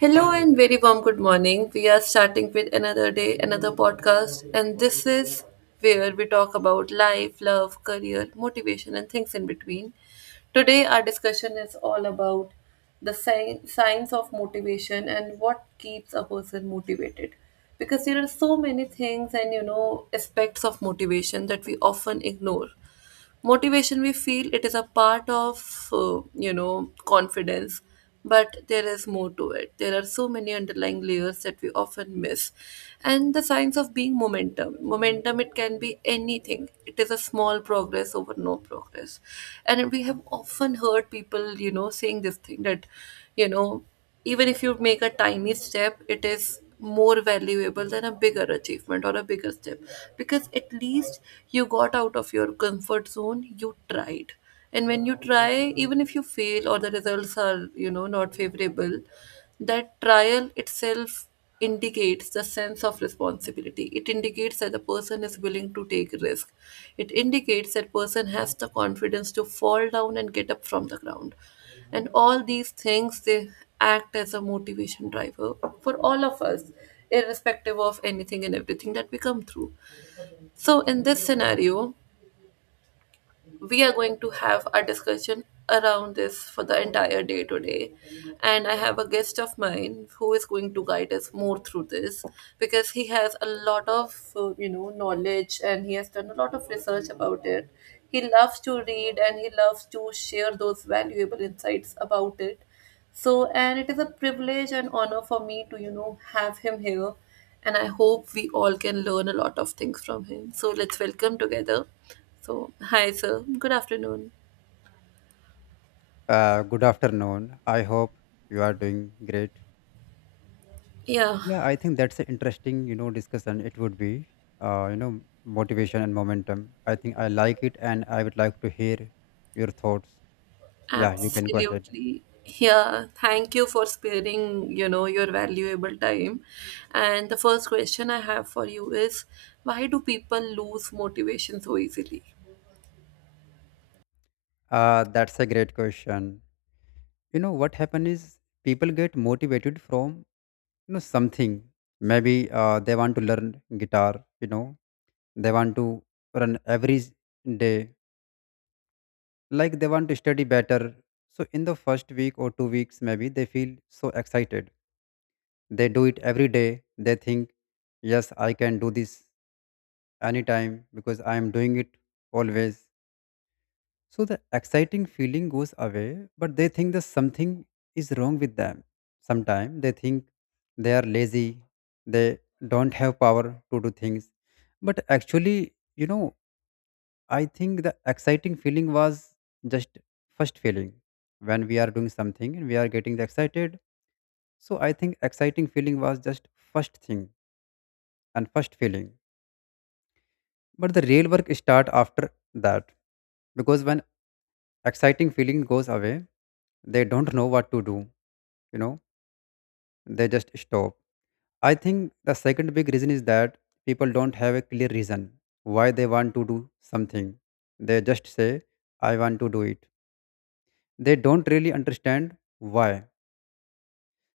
Hello and very warm good morning. We are starting with another day, another podcast, and this is where we talk about life, love, career, motivation, and things in between. Today, our discussion is all about the signs of motivation and what keeps a person motivated. Because there are so many things and aspects of motivation that we often ignore. Motivation, we feel it is a part of confidence, but there is more to it. There are so many underlying layers that we often miss, and the science of being momentum, it can be anything. It is a small progress over no progress. And we have often heard people saying this thing that, you know even if you make a tiny step, it is more valuable than a bigger achievement or a bigger step, because at least you got out of your comfort zone, you tried. And when you try, even if you fail or the results are, not favorable, that trial itself indicates the sense of responsibility. It indicates that the person is willing to take risk. It indicates that person has the confidence to fall down and get up from the ground, and all these things, they act as a motivation driver for all of us, irrespective of anything and everything that we come through. So in this scenario, we are going to have a discussion around this for the entire day today. And I have a guest of mine who is going to guide us more through this, because he has a lot of, knowledge, and he has done a lot of research about it. He loves to read and he loves to share those valuable insights about it. So, and it is a privilege and honor for me to, have him here. And I hope we all can learn a lot of things from him. So, let's welcome together. So, hi, sir. Good afternoon. Good afternoon. I hope you are doing great. Yeah, Yeah, I think that's an interesting, you know, discussion. It would be, you know, motivation and momentum. I think I like it, and I would like to hear your thoughts. Yeah, you can go ahead. absolutely. Yeah, thank you for sparing, your valuable time. And the first question I have for you is, why do people lose motivation so easily? That's a great question. You know, what happens is people get motivated from, you know, something. Maybe they want to learn guitar. You know, they want to run every day, like they want to study better. So in the first week or 2 weeks, maybe they feel so excited. They do it every day. They think, yes, I can do this anytime because I am doing it always. So the exciting feeling goes away, but they think that something is wrong with them. Sometimes they think they are lazy, they don't have power to do things. But actually, you know, I think the exciting feeling was just first feeling when we are doing something and we are getting the excited. So I think exciting feeling was just first thing and first feeling. But the real work start after that, because when exciting feeling goes away, they don't know what to do. You know, they just stop. I think the second big reason is that people don't have a clear reason why they want to do something. They just say, "I want to do it." They don't really understand why.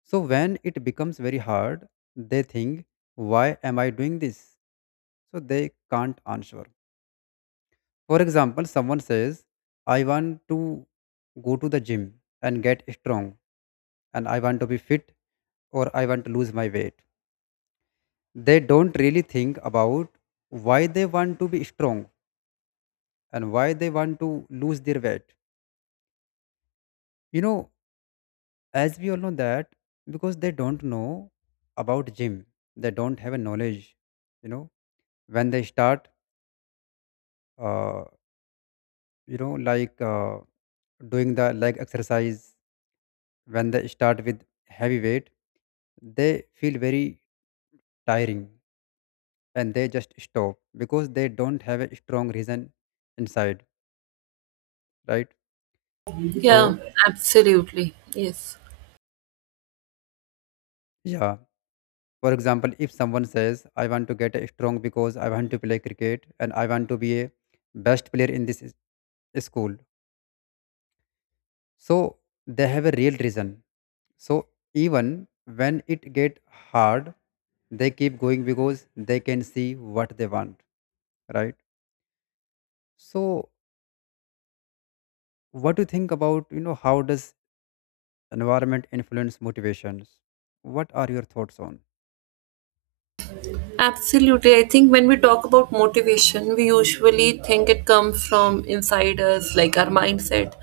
So when it becomes very hard, they think, why am I doing this? So they can't answer. For example, someone says, I want to go to the gym and get strong, and I want to be fit, or I want to lose my weight. They don't really think about why they want to be strong and why they want to lose their weight. You know, as we all know that, because they don't know about gym, they don't have a knowledge. You know, when they start, uh, you know, like, doing the leg exercise, when they start with heavy weight, they feel very tiring and they just stop because they don't have a strong reason inside, right? So Yeah, absolutely. Yes. yeah, for example, if someone says, I want to get a strong because I want to play cricket and I want to be a best player in school, so they have a real reason. So even when it get hard, they keep going because they can see what they want, right? So what do you think about, you know, how does environment influence motivations? What are your thoughts on? Absolutely. I think when we talk about motivation, we usually think it comes from inside us, like our mindset,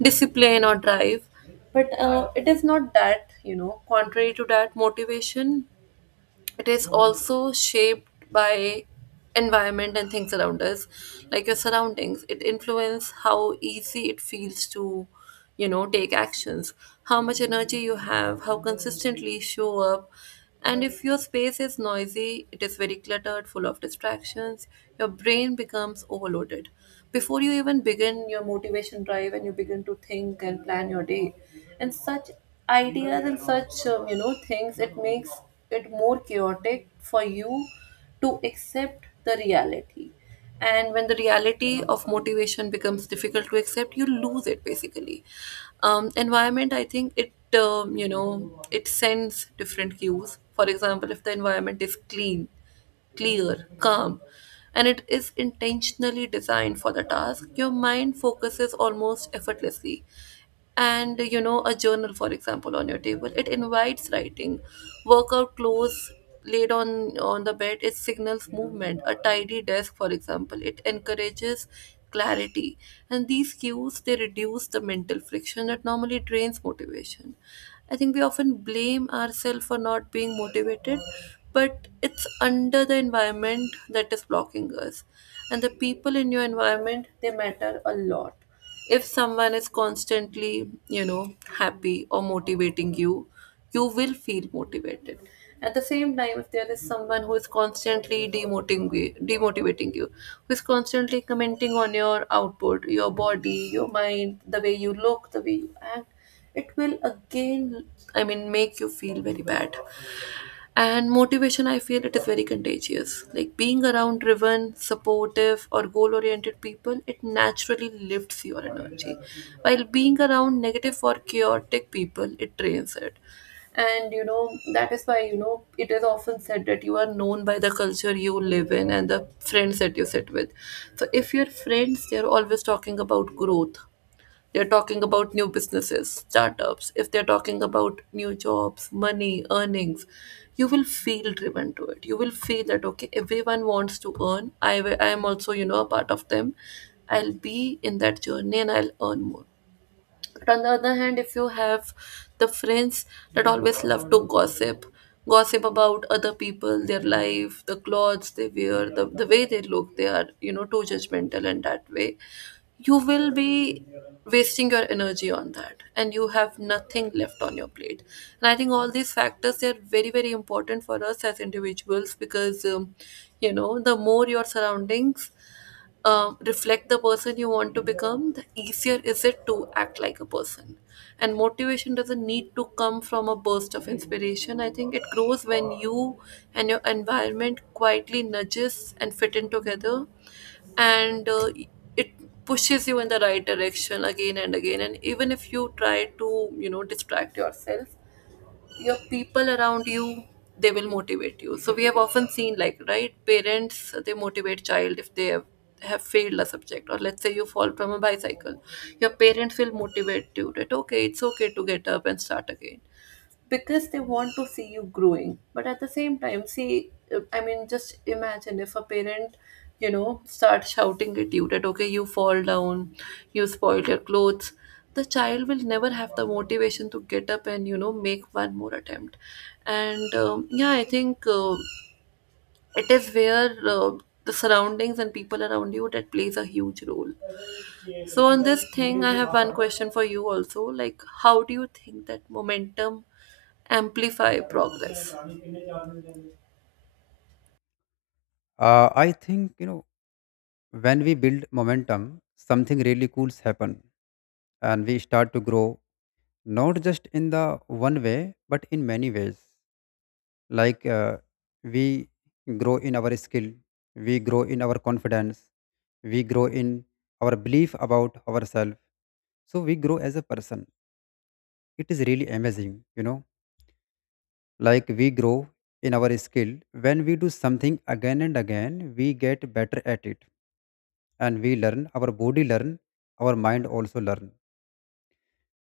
discipline, or drive. But it is not that. You know, contrary to that, motivation, it is also shaped by environment and things around us. Like your surroundings, it influence how easy it feels to, take actions, how much energy you have, how consistently show up. And if your space is noisy, it is very cluttered, full of distractions, your brain becomes overloaded before you even begin your motivation drive, and you begin to think and plan your day. And such ideas and such things, it makes it more chaotic for you to accept the reality. And when the reality of motivation becomes difficult to accept, you lose it basically. Environment, I think it, it sends different cues. For example, if the environment is clean, clear, calm, and it is intentionally designed for the task, your mind focuses almost effortlessly. And you know, a journal, for example, on your table, it invites writing. Workout clothes laid on the bed, it signals movement. A tidy desk, for example, it encourages clarity. And these cues, they reduce the mental friction that normally drains motivation. I think we often blame ourselves for not being motivated, but it's under the environment that is blocking us. And the people in your environment, they matter a lot. If someone is constantly, happy or motivating you, you will feel motivated. At the same time, if there is someone who is constantly demotivating you, who is constantly commenting on your output, your body, your mind, the way you look, the way you act, it will again, I mean, make you feel very bad. And motivation, I feel it is very contagious. Like being around driven, supportive, or goal oriented people, it naturally lifts your energy. While being around negative or chaotic people, it drains it. And you know, that is why, it is often said that you are known by the culture you live in and the friends that you sit with. So if your friends, they're always talking about growth, they're talking about new businesses, startups. If they're talking about new jobs, money, earnings, you will feel driven to it. You will feel that, okay, everyone wants to earn. I am also, a part of them. I'll be in that journey and I'll earn more. But on the other hand, if you have the friends that always love to gossip, gossip about other people, their life, the clothes they wear, the way they look, they are, too judgmental in that way, you will be wasting your energy on that and you have nothing left on your plate. And I think all these factors, they are very, very important for us as individuals because, the more your surroundings, reflect the person you want to become, the easier is it to act like a person. And motivation doesn't need to come from a burst of inspiration. I think it grows when you and your environment quietly nudges and fit in together, and it pushes you in the right direction again and again. And even if you try to, distract yourself, your people around you, they will motivate you. So we have often seen like, right, parents, they motivate child if they have failed a subject, or let's say you fall from a bicycle, your parents will motivate you that, okay, it's okay to get up and start again, because they want to see you growing. But at the same time, see, I mean, just imagine if a parent, start shouting at you that, okay, you fall down, you spoil your clothes, the child will never have the motivation to get up and, make one more attempt. And yeah, I think it is where the surroundings and people around you that plays a huge role. So on this thing, I have one question for you also, like, how do you think that momentum amplify progress. I think, you know, when we build momentum, something really cool's happen and we start to grow, not just in the one way but in many ways. Like, we grow in our skill, we grow in our confidence, we grow in our belief about ourselves, so we grow as a person. It is really amazing, you know. Like, we grow in our skill. When we do something again and again, we get better at it, and we learn, our body learn, our mind also learn.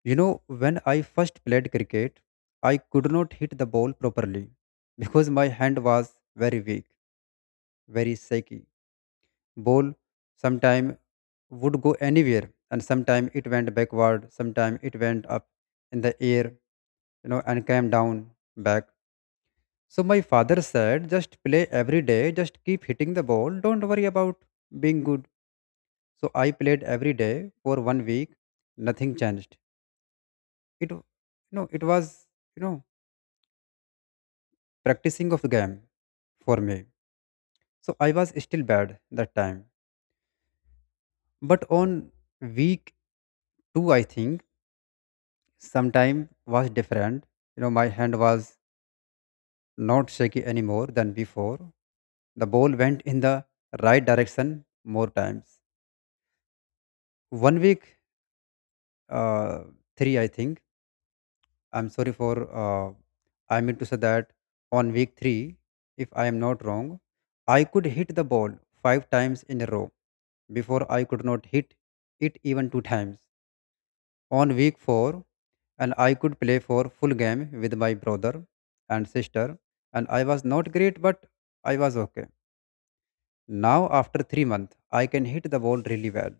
You know, when I first played cricket, I could not hit the ball properly because my hand was very weak, very shaky. Ball sometime would go anywhere, and sometime it went backward, sometime it went up in the air, you know, and came down back. So my father said, just play every day, just keep hitting the ball, don't worry about being good. So I played every day for 1 week, nothing changed. It, you know, it was, you know, practicing of the game for me. So I was still bad that time. But on week 2, I think sometime was different. You know, my hand was not shaky anymore than before. The ball went in the right direction more times. 1 week, uh, three, I think. I'm sorry for, I mean to say that on week 3, if I am not wrong, I could hit the ball 5 times in a row. Before I could not hit it even 2 times. On week 4, and I could play for full game with my brother and sister, and I was not great but I was okay. Now after 3 months I can hit the ball really well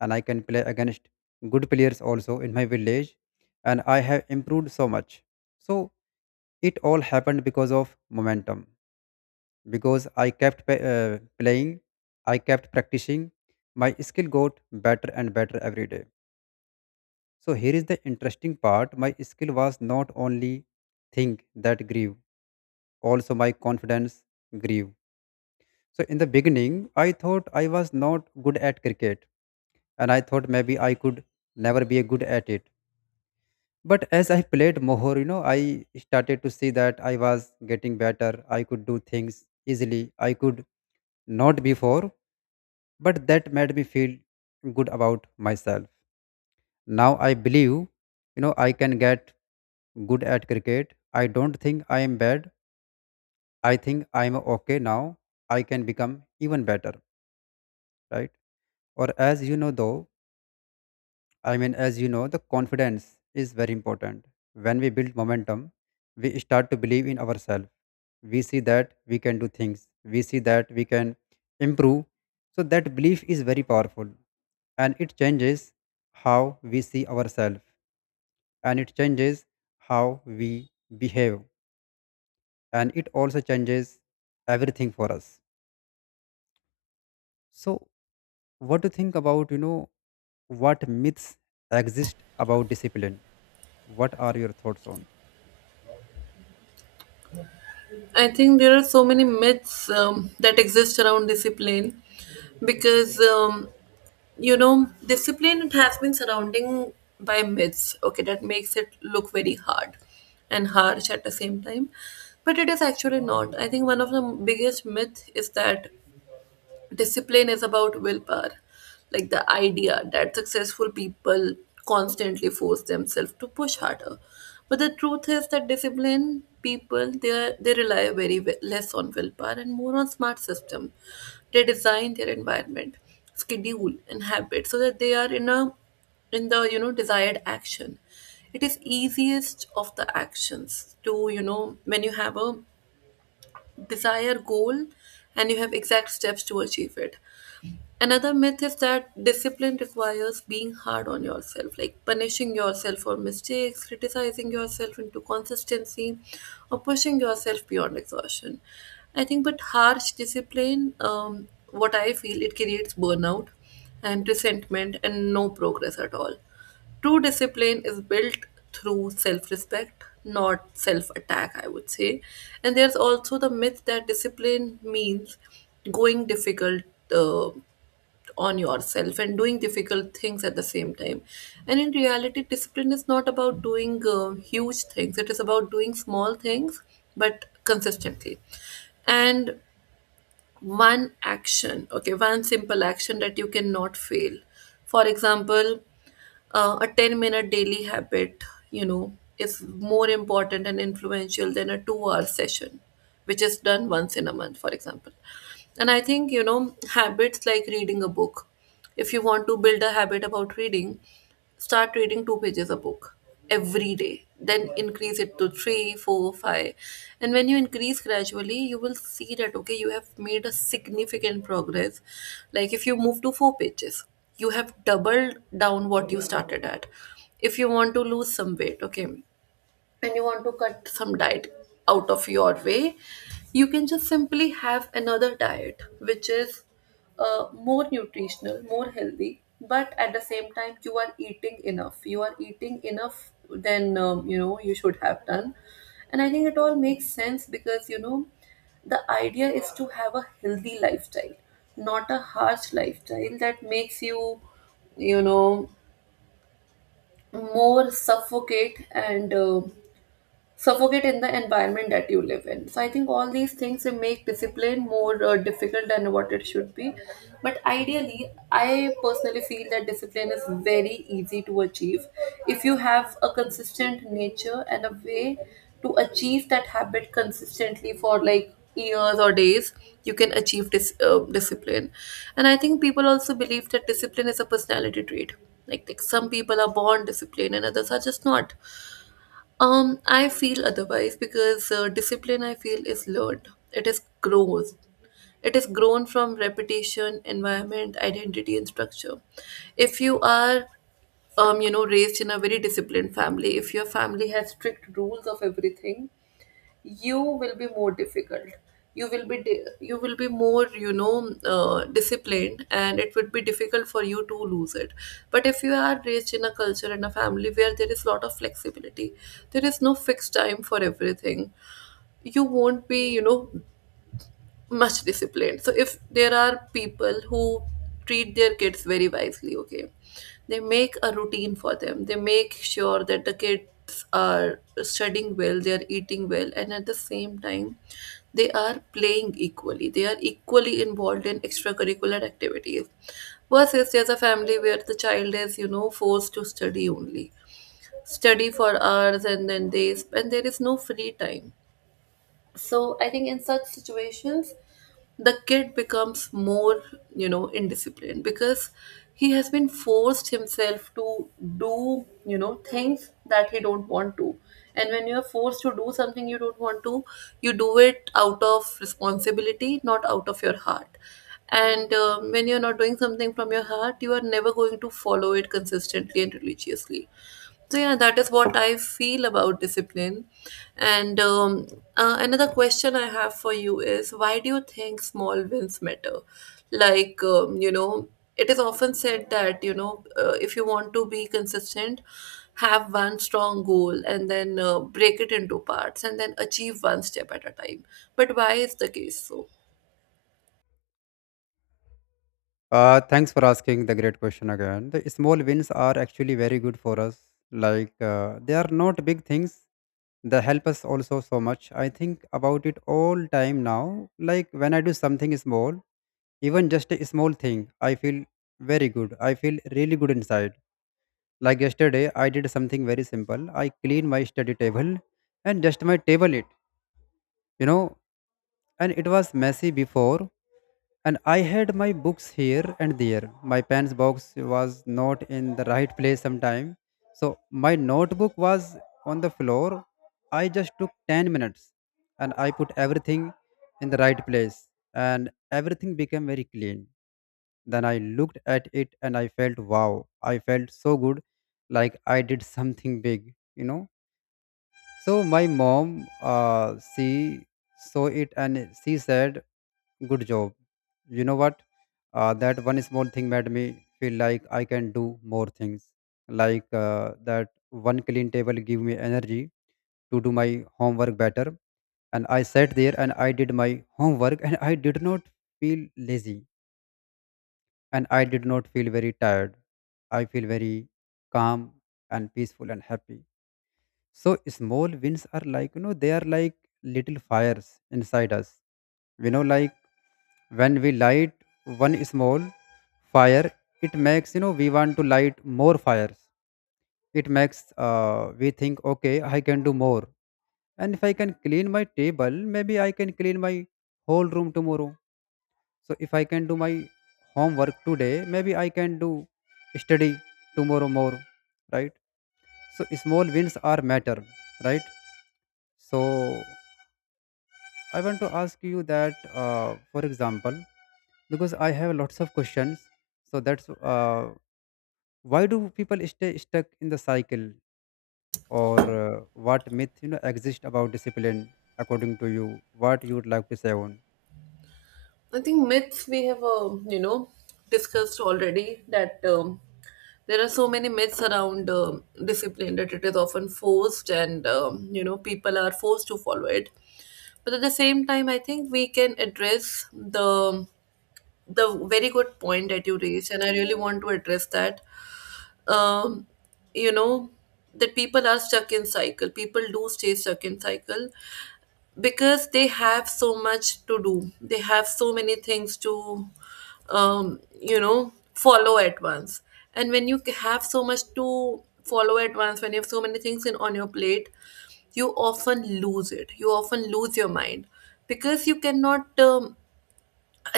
and I can play against good players also in my village, and I have improved so much. So it all happened because of momentum, because I kept playing, I kept practicing. My skill got better and better every day. So here is the interesting part. My skill was not only thing that grew, also my confidence grew. So in the beginning, I thought I was not good at cricket, and I thought maybe I could never be good at it. But as I played more, you know, I started to see that I was getting better. I could do things easily I could not before, but that made me feel good about myself. Now I believe, you know, I can get good at cricket. I don't think I am bad. I think I am okay now. I can become even better, right? Or as you know, though, I mean, as you know, the confidence is very important. When we build momentum, we start to believe in ourselves. We see that we can do things, we see that we can improve. So that belief is very powerful, and it changes how we see ourselves, and it changes how we behave, and it also changes everything for us. So what do you think about, you know, what myths exist about discipline? What are your thoughts on? I think there are so many myths that exist around discipline, because, you know, discipline, it has been surrounding by myths. Okay, that makes it look very hard and harsh at the same time, but it is actually not. I think one of the biggest myth is that discipline is about willpower, like the idea that successful people constantly force themselves to push harder. But the truth is that disciplined people, they rely very less on willpower and more on smart system. They design their environment, schedule and habit so that they are in a, in the, desired action. It is easiest of the actions to, when you have a desired goal and you have exact steps to achieve it. Another myth is that discipline requires being hard on yourself, like punishing yourself for mistakes, criticizing yourself into consistency, or pushing yourself beyond exhaustion. I think, but harsh discipline, what I feel, it creates burnout and resentment and no progress at all. True discipline is built through self respect, not self attack, I would say. And there's also the myth that discipline means going difficult. Uh, on yourself and doing difficult things at the same time. And in reality, discipline is not about doing huge things, it is about doing small things but consistently. And one action, okay, one simple action that you cannot fail. For example, a 10-minute daily habit, you know, is more important and influential than a 2 hour session, which is done once in a month, for example. And I think, you know, habits like reading a book, if you want to build a habit about reading, start reading two pages a book every day. Then increase it to three, four, five. And when you increase gradually, you will see that, okay, you have made a significant progress. Like if you move to four pages, you have doubled down what you started at. If you want to lose some weight, okay, and you want to cut some diet out of your way, you can just simply have another diet which is more nutritional, more healthy, but at the same time, you are eating enough. You are eating enough than you should have done. And I think it all makes sense because, you know, the idea is to have a healthy lifestyle, not a harsh lifestyle that makes you, you know more suffocate and suffocate in the environment that you live in. So I think all these things will make discipline more difficult than what it should be. But ideally, I personally feel that discipline is very easy to achieve if you have a consistent nature and a way to achieve that habit consistently for like years or days, you can achieve this discipline. And I think people also believe that discipline is a personality trait, like some people are born disciplined and others are just not. I feel otherwise because discipline, I feel, is learned. It is grows. It is grown from repetition, environment, identity, and structure. If you are, you know, raised in a very disciplined family, if your family has strict rules of everything, you will be more difficult, you will be you will be more, you know, disciplined, and it would be difficult for you to lose it. But if you are raised in a culture and a family where there is a lot of flexibility, there is no fixed time for everything, you won't be, you know, much disciplined. So if there are people who treat their kids very wisely, okay, they make a routine for them. They make sure that the kids are studying well, they are eating well, and at the same time, they are playing equally. They are equally involved in extracurricular activities. Versus there's a family where the child is, you know, forced to study only, study for hours, and then they and there is no free time. So I think in such situations, the kid becomes more, you know, indisciplined, because he has been forced himself to do, you know, things that he don't want to. And when you are forced to do something you don't want to, you do it out of responsibility, not out of your heart. And when you're not doing something from your heart, you are never going to follow it consistently and religiously. So yeah, that is what I feel about discipline. And Another question I have for you is, why do you think small wins matter? Like, you know, it is often said that, you know, if you want to be consistent, have one strong goal and then break it into parts and then achieve one step at a time. But why is the case so? Thanks for asking the great question again. The small wins are actually very good for us. Like, they are not big things. They help us also so much. I think about it all time now. Like, when I do something small, even just a small thing, I feel very good. I feel really good inside. Like, yesterday, I did something very simple. I cleaned my study table and just my table it. You know, and it was messy before, and I had my books here and there. My pen's box was not in the right place sometime. So my notebook was on the floor. I just took 10 minutes and I put everything in the right place, and everything became very clean. Then I looked at it and I felt wow. I felt so good, like I did something big, you know. So my mom, she saw it and she said, "Good job." You know what? That one small thing made me feel like I can do more things. Like, that one clean table gave me energy to do my homework better. And I sat there and I did my homework, and I did not feel lazy and I did not feel very tired. I feel very calm and peaceful and happy. So small wins are like, you know, they are like little fires inside us. You know, like, when we light one small fire, it makes, you know, we want to light more fires. It makes, we think, okay, I can do more. And if I can clean my table, maybe I can clean my whole room tomorrow. So if I can do my homework today, maybe I can do study tomorrow more, right? So small wins are matter, right? So I want to ask you that, for example, because I have lots of questions. So that's, why do people stay stuck in the cycle, or what myth, you know, exist about discipline according to you? What you would like to say on? I think myths we have, you know, discussed already that, there are so many myths around discipline that it is often forced and, you know, people are forced to follow it. But at the same time, I think we can address the very good point that you raised, and I really want to address that. Um, you know, that people are stuck in cycle. People do stay stuck in cycle, because they have so much to do, they have so many things to you know, follow at once. And when you have so much to follow at once, when you have so many things in on your plate, you often lose it, you often lose your mind, because you cannot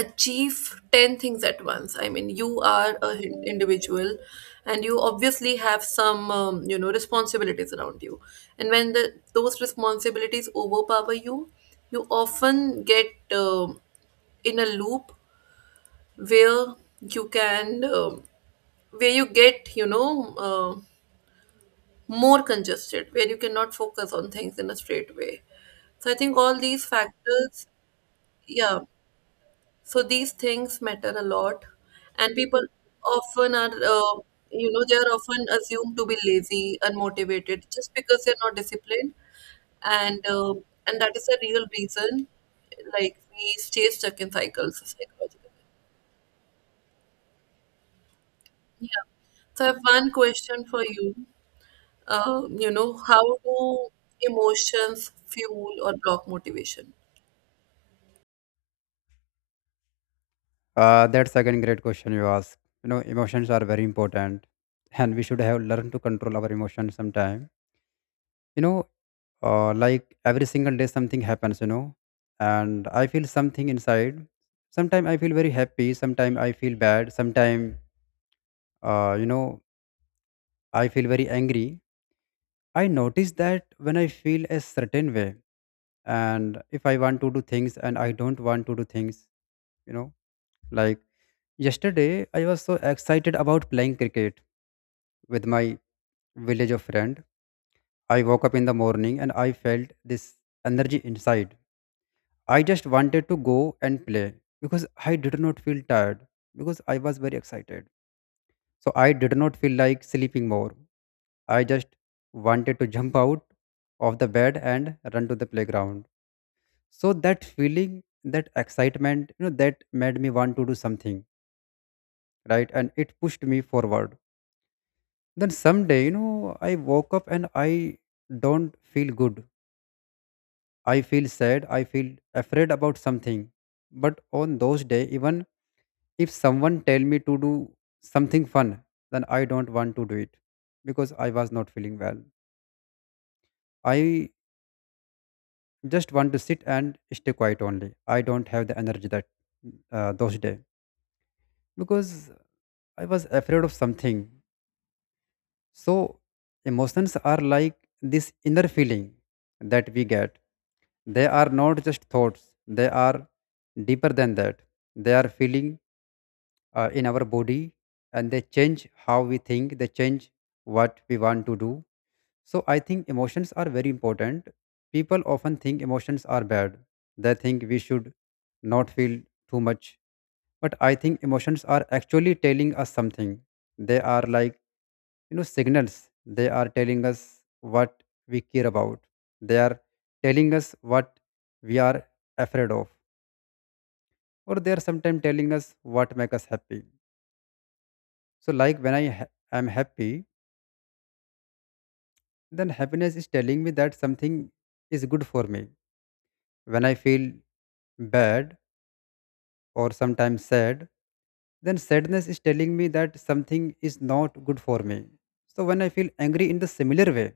achieve 10 things at once. I mean, you are a individual, and you obviously have some you know, responsibilities around you. And when those responsibilities overpower you, you often get um in a loop where you can where you get, you know, more congested, where you cannot focus on things in a straight way. So I think all these factors, yeah. So these things matter a lot, and people often are, you know, they are often assumed to be lazy, unmotivated, just because they're not disciplined, and uh, and that is a real reason. Like we stay stuck in cycles psychologically. So I have one question for you. You know, how do emotions fuel or block motivation? That's again great question you ask. You know, emotions are very important, and we should have learned to control our emotions sometime. You know, like every single day something happens, you know, and I feel something inside. Sometimes I feel very happy, sometimes I feel bad, sometimes, you know, I feel very angry. I notice that when I feel a certain way, and if I want to do things and I don't want to do things, you know, like, yesterday I was so excited about playing cricket with my village of friend. I woke up in the morning and I felt this energy inside. I just wanted to go and play because I did not feel tired, because I was very excited. So I did not feel like sleeping more. I just wanted to jump out of the bed and run to the playground. So that feeling, that excitement, you know, that made me want to do something, right? And it pushed me forward. Then someday, you know, I woke up and I don't feel good. I feel sad. I feel afraid about something. But on those days, even if someone tell me to do something fun, then I don't want to do it because I was not feeling well. I just want to sit and stay quiet only. I don't have the energy that, those day, because I was afraid of something. So emotions are like this inner feeling that we get. They are not just thoughts. They are deeper than that. They are feeling in our body, and they change how we think, they change what we want to do. So I think emotions are very important. People often think emotions are bad, they think we should not feel too much. But I think emotions are actually telling us something. They are like, you know, signals. They are telling us what we care about. They are telling us what we are afraid of, or they are sometimes telling us what make us happy. So, like, when am happy, then happiness is telling me that something is good for me. When I feel bad, or sometimes sad, then sadness is telling me that something is not good for me. So, when I feel angry in the similar way,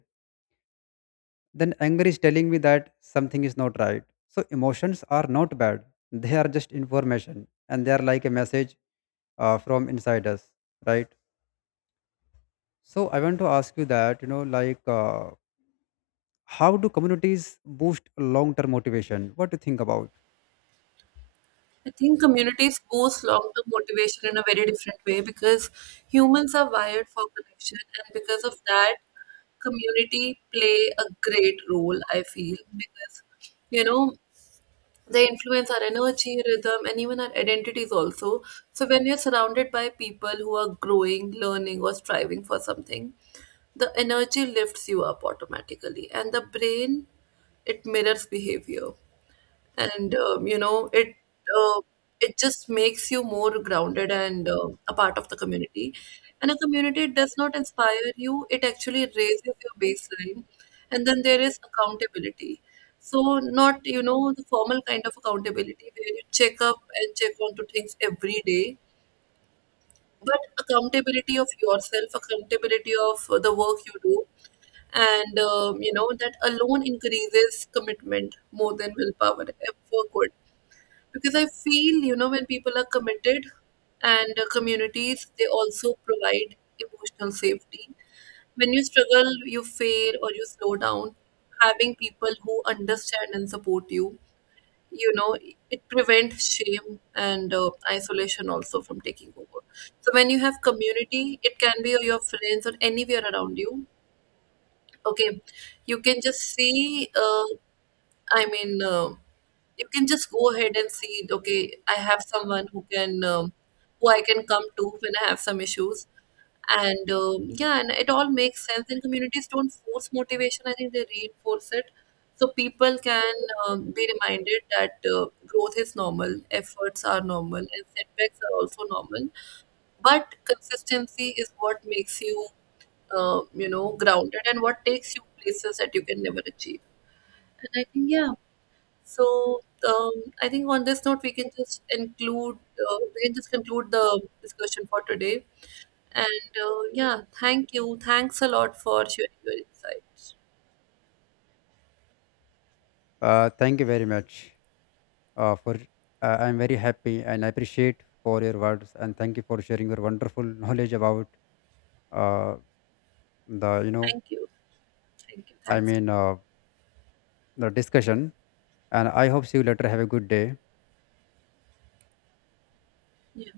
then anger is telling me that something is not right. So emotions are not bad, they are just information, and they are like a message from inside us, right? So I want to ask you that, you know, like. How do communities boost long term motivation? What do you think about? I think communities boost long term motivation in a very different way because humans are wired for connection, and because of that, community play a great role, I feel, because you know they influence our energy, rhythm, and even our identities also. So, when you're surrounded by people who are growing, learning, or striving for something, the energy lifts you up automatically, and the brain, it mirrors behavior and you know it, uh, it just makes you more grounded and a part of the community. And a community does not inspire you, it actually raises your baseline. And then there is accountability, so not, you know, the formal kind of accountability where you check up and check on to things every day, but accountability of yourself, accountability of the work you do. And you know, that alone increases commitment more than willpower ever could, because I feel, you know, when people are committed, and communities, they also provide emotional safety. When you struggle, you fail, or you slow down, having people who understand and support you, you know, it prevents shame and isolation also from taking over. So when you have community, it can be your friends or anywhere around you, okay, you can just see I mean, you can just go ahead and see. Okay, I have someone who can, who I can come to when I have some issues, and yeah, and it all makes sense. And communities don't force motivation; I think they reinforce it, so people can be reminded that growth is normal, efforts are normal, and setbacks are also normal. But consistency is what makes you, you know, grounded, and what takes you places that you can never achieve. And I think, yeah, so um, I think on this note, we can just include, we can just conclude the discussion for today. And yeah, thank you. Thanks a lot for sharing your insights. Thank you very much for. I'm very happy and I appreciate for your words, and thank you for sharing your wonderful knowledge about uh, the, you know. Thank you. Thank you. I Thanks. A lot. mean uh, the discussion. And I hope see you later. Have a good day. Yeah.